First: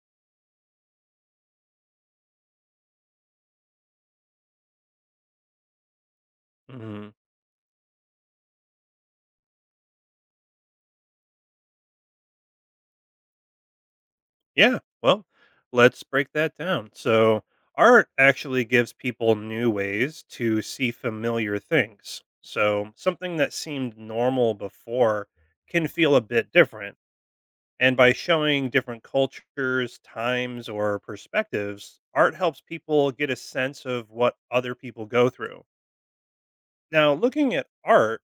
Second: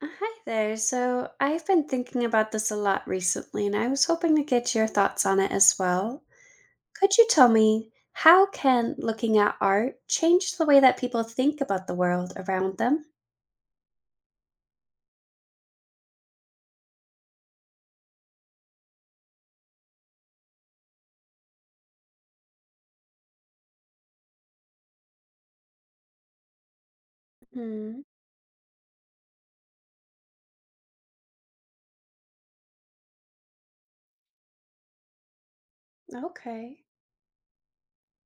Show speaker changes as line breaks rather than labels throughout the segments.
Hi there. So, I've been thinking about this a lot recently, and I was hoping to get your thoughts on it as well.
Mhm.
Could you tell me how can looking at art change the way that people think about the world around them?
Yeah. Well, let's break that down. So, art actually gives people new ways to see familiar things. So, something that seemed normal before can feel a bit different. And
Hmm.
by showing different cultures, times, or perspectives, art helps people get a sense of what other people go through.
Okay.
Now, looking at art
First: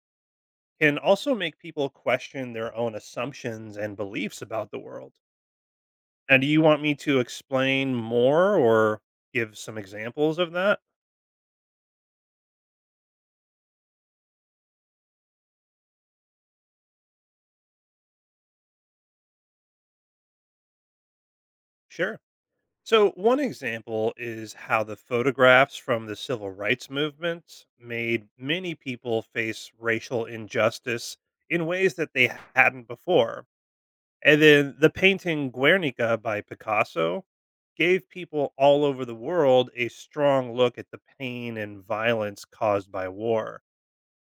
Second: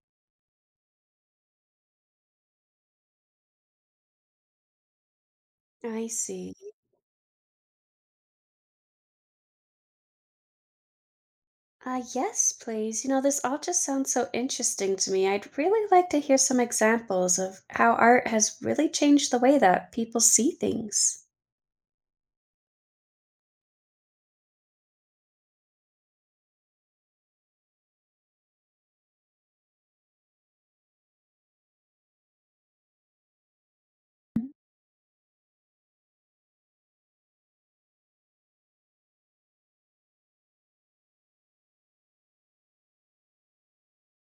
can also make people question their own assumptions and beliefs about the world.
I
Now, do
see.
you want me to explain more or give some examples of that?
Yes, please. This all just sounds so interesting to me. I'd really like to hear some examples of how art has really changed the way that people see things.
Sure. So, one example is how the photographs from the civil rights movement made many people face racial injustice in ways that they hadn't before. And then the painting Guernica by Picasso gave people all over the world a strong look at the pain and violence caused by war,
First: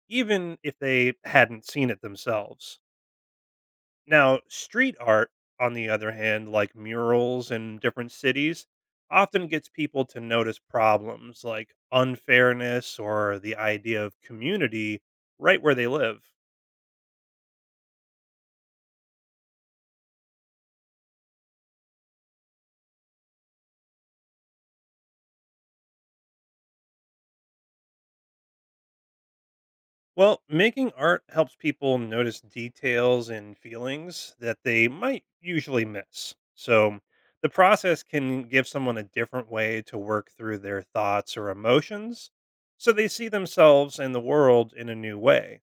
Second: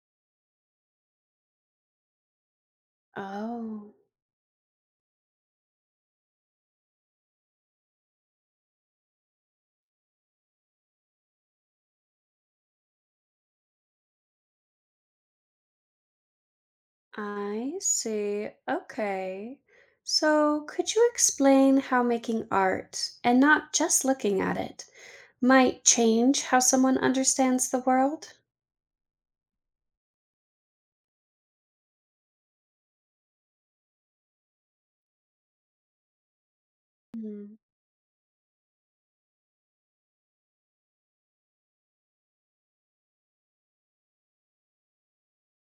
even if they hadn't seen it themselves.
Oh,
Now, street art, on the other hand, like murals in different cities, often gets people to notice problems like unfairness or the idea of community right where they live.
I see. Okay. So, could you explain how making art, and not just looking at it, might change how someone understands the world?
Well, making art helps people notice details and feelings that they might usually miss. So, the
Hmm.
process can give someone a different way to work through their thoughts or emotions so they see themselves and the world in a new way.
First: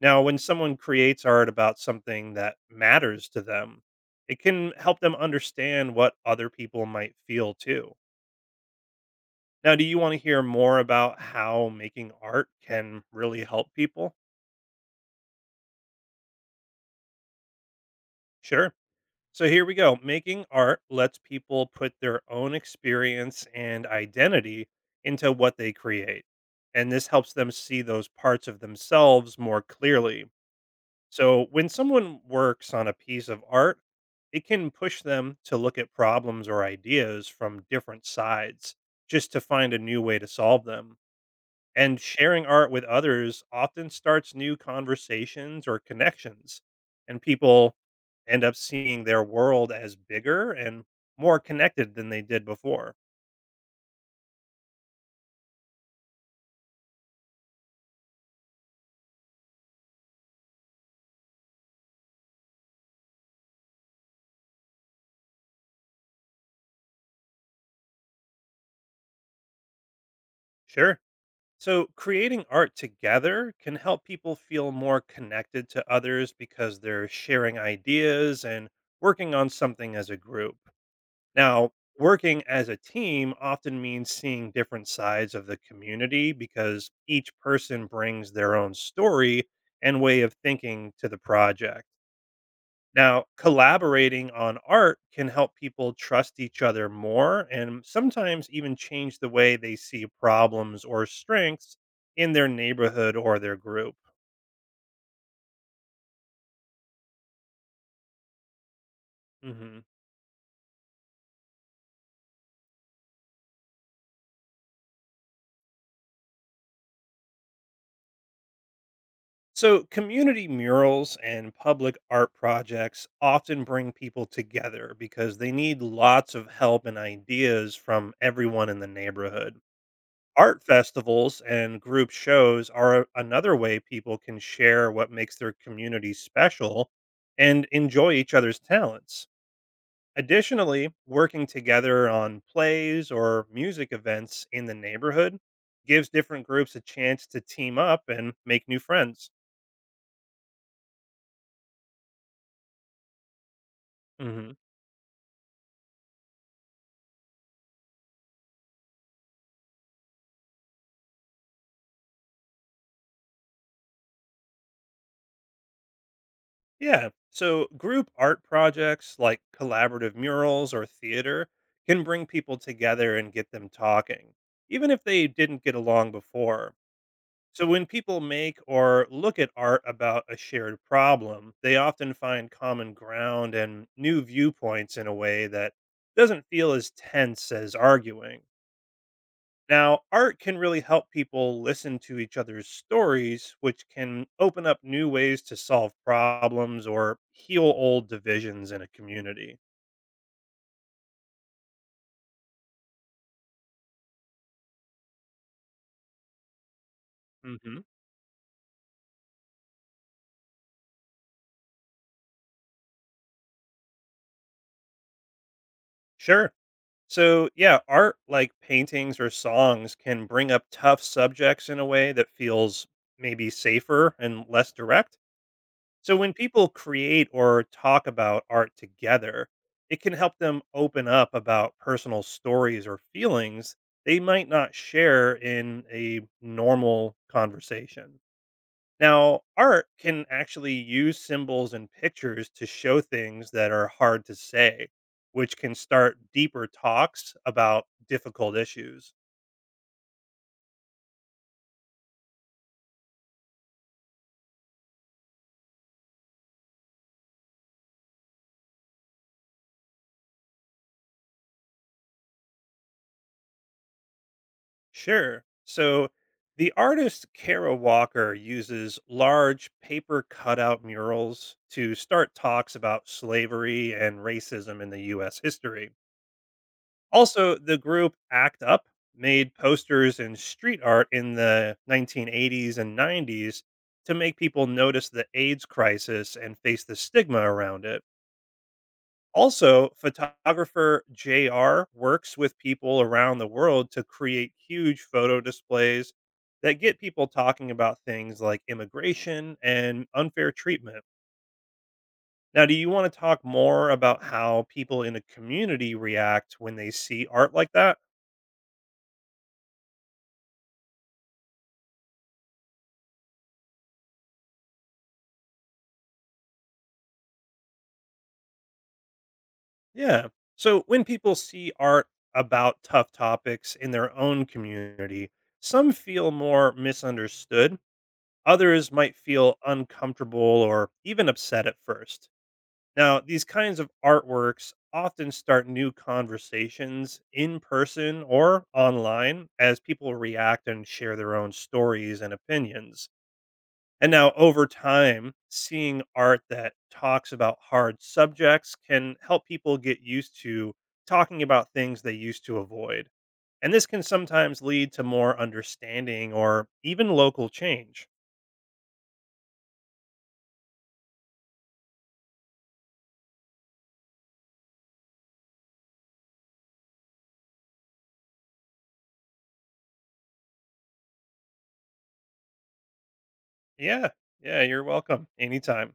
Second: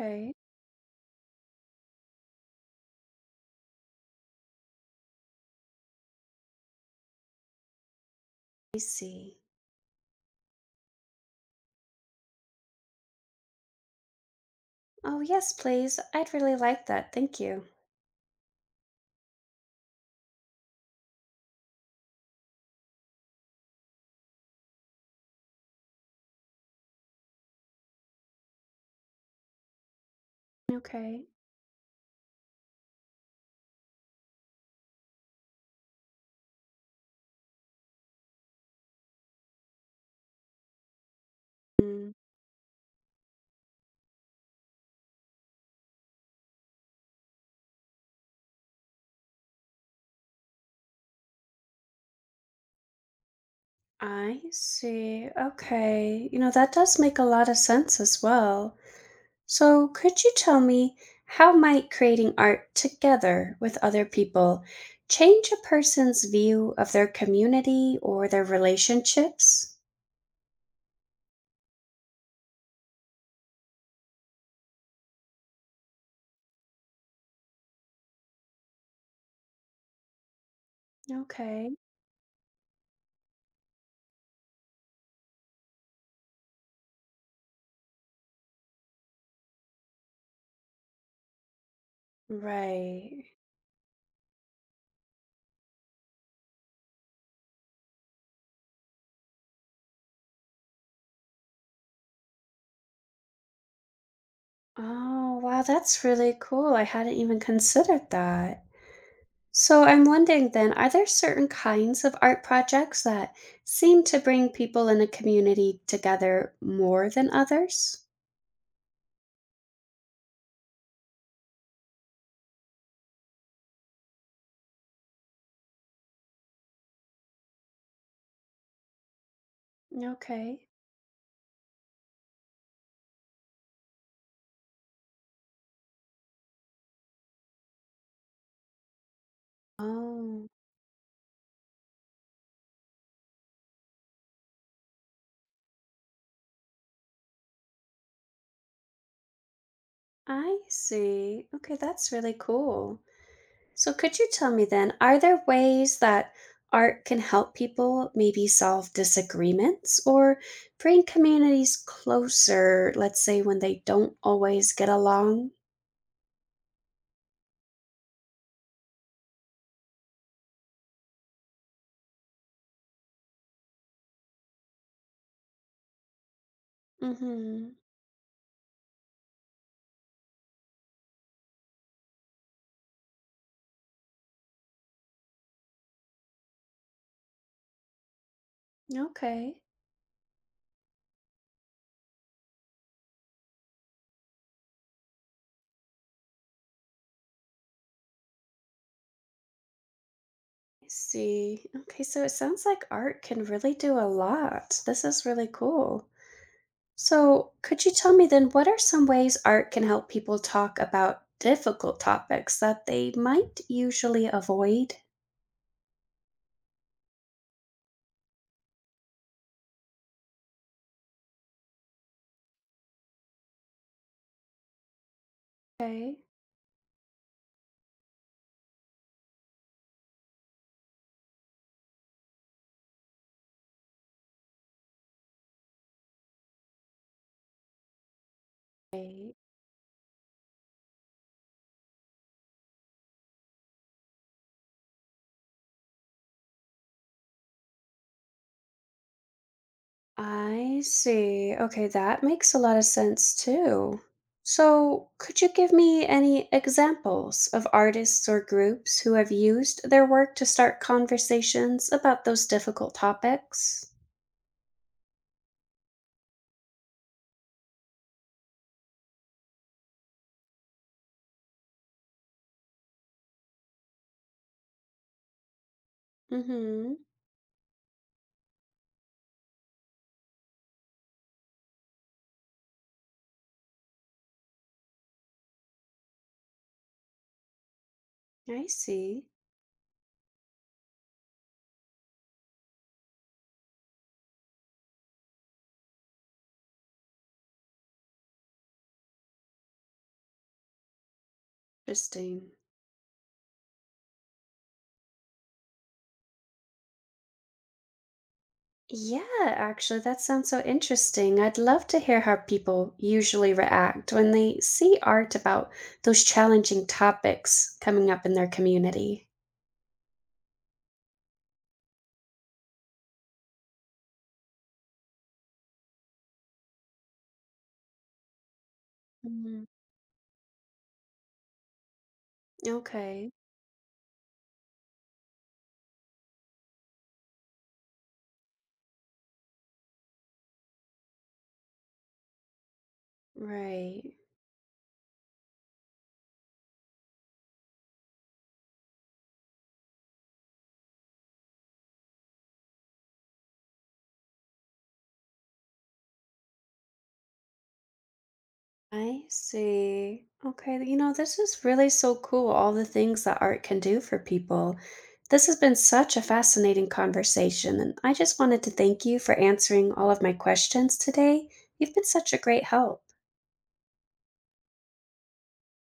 Now, when someone creates art about something that matters to them, it can help them understand what other people might feel too.
I see.
Now, do you want to hear more about how making art can really help people?
Oh, yes, please. I'd really like that. Thank you.
Sure. So here we go. Making art lets people put their own experience and identity into what they create. And this helps them see those parts of themselves more clearly.
Okay.
So, when someone works on a piece of art, it can push them to look at problems or ideas from different sides just to find a new way to solve them. And sharing art with others often starts new conversations or connections, and people end up seeing their world as bigger and more connected than they did before.
I see. Okay. That does make a lot of sense as well. So, could you tell me how might creating art together with other people change a person's view of their community or their relationships?
Sure. So, creating art together can help people feel more connected to others because they're sharing ideas and working on something as a group.
Okay.
Now, working as a team often means seeing different sides of the community because each person brings their own story and way of thinking to the project.
Right.
Now, collaborating on art can help people trust each other more and sometimes even change the way they see problems or strengths in their neighborhood or their group.
Oh, wow, that's really cool. I hadn't even considered that.
Mhm.
So I'm wondering then, are there certain kinds of art projects that seem to bring people in a community together more than others?
So, community murals and public art projects often bring people together because they need lots of help and ideas from everyone in the neighborhood. Art
Okay.
festivals and group shows are another way people can share what makes their community special and enjoy each other's talents.
Oh,
Additionally, working together on plays or music events in the neighborhood gives different groups a chance to team up and make new friends.
I see. Okay, that's really cool. So could you tell
hmm
me then, are there ways that art can help people maybe solve disagreements or bring communities closer, let's say when they don't always get along?
Yeah. So group art projects like collaborative murals or theater can bring people together and get them talking, even if they didn't get along before. So,
Mm-hmm.
when people make or look at art about a shared problem, they often find common ground and new viewpoints in a way that doesn't feel as tense as arguing.
Okay.
Now, art can really help people listen to each other's stories, which can open up new ways to solve problems or heal old divisions in a community.
See. Okay, so it sounds like art can really do a lot. This is really cool. So,
hmm
could you tell me then what are some ways art can help people talk about difficult topics that they might usually avoid?
Sure. So, yeah, art like paintings or songs can bring up tough subjects in a way that feels maybe safer and less direct. So,
Okay.
when people create or talk about art together, it can help them open up about personal stories or feelings they might not share in a normal conversation.
Right.
Now, art can actually use symbols and pictures to show things that are hard to say, which can start deeper talks about difficult issues.
I see. Okay, that makes a lot of sense too. So, could you give me any examples of artists or groups who have used their work to start conversations about those difficult topics?
Sure. So, the artist Kara Walker uses large paper cutout murals to start talks about slavery and racism in the US history.
Mm hmm.
Also, the group ACT UP made posters and street art in the 1980s and 90s to make people notice the AIDS crisis and face the stigma around it.
I see.
Also, photographer JR works with people around the world to create huge photo displays that get people talking about things like immigration and unfair treatment.
Interesting.
Now, do you want to talk more about how people in a community react when they see art like that?
Yeah, actually, that sounds so interesting. I'd love to hear how people usually react when they see art about those challenging topics coming up in their community.
Yeah. So when people see art about tough topics in their own community, some feel more misunderstood. Others might feel
Mm,
uncomfortable or even upset at first. Now,
okay,
these kinds of artworks often start new conversations in person or online as people react and share their own stories and opinions. And
right.
now over time, seeing art that talks about hard subjects can help people get used to talking about things they used to avoid. And this can sometimes lead to more understanding or even local change.
I see. Okay, this is really so cool, all the things that art can do for people. This has been such a fascinating conversation, and I just wanted to thank you for answering all of my questions today. You've been such a great help.
Yeah, yeah, you're welcome. Anytime.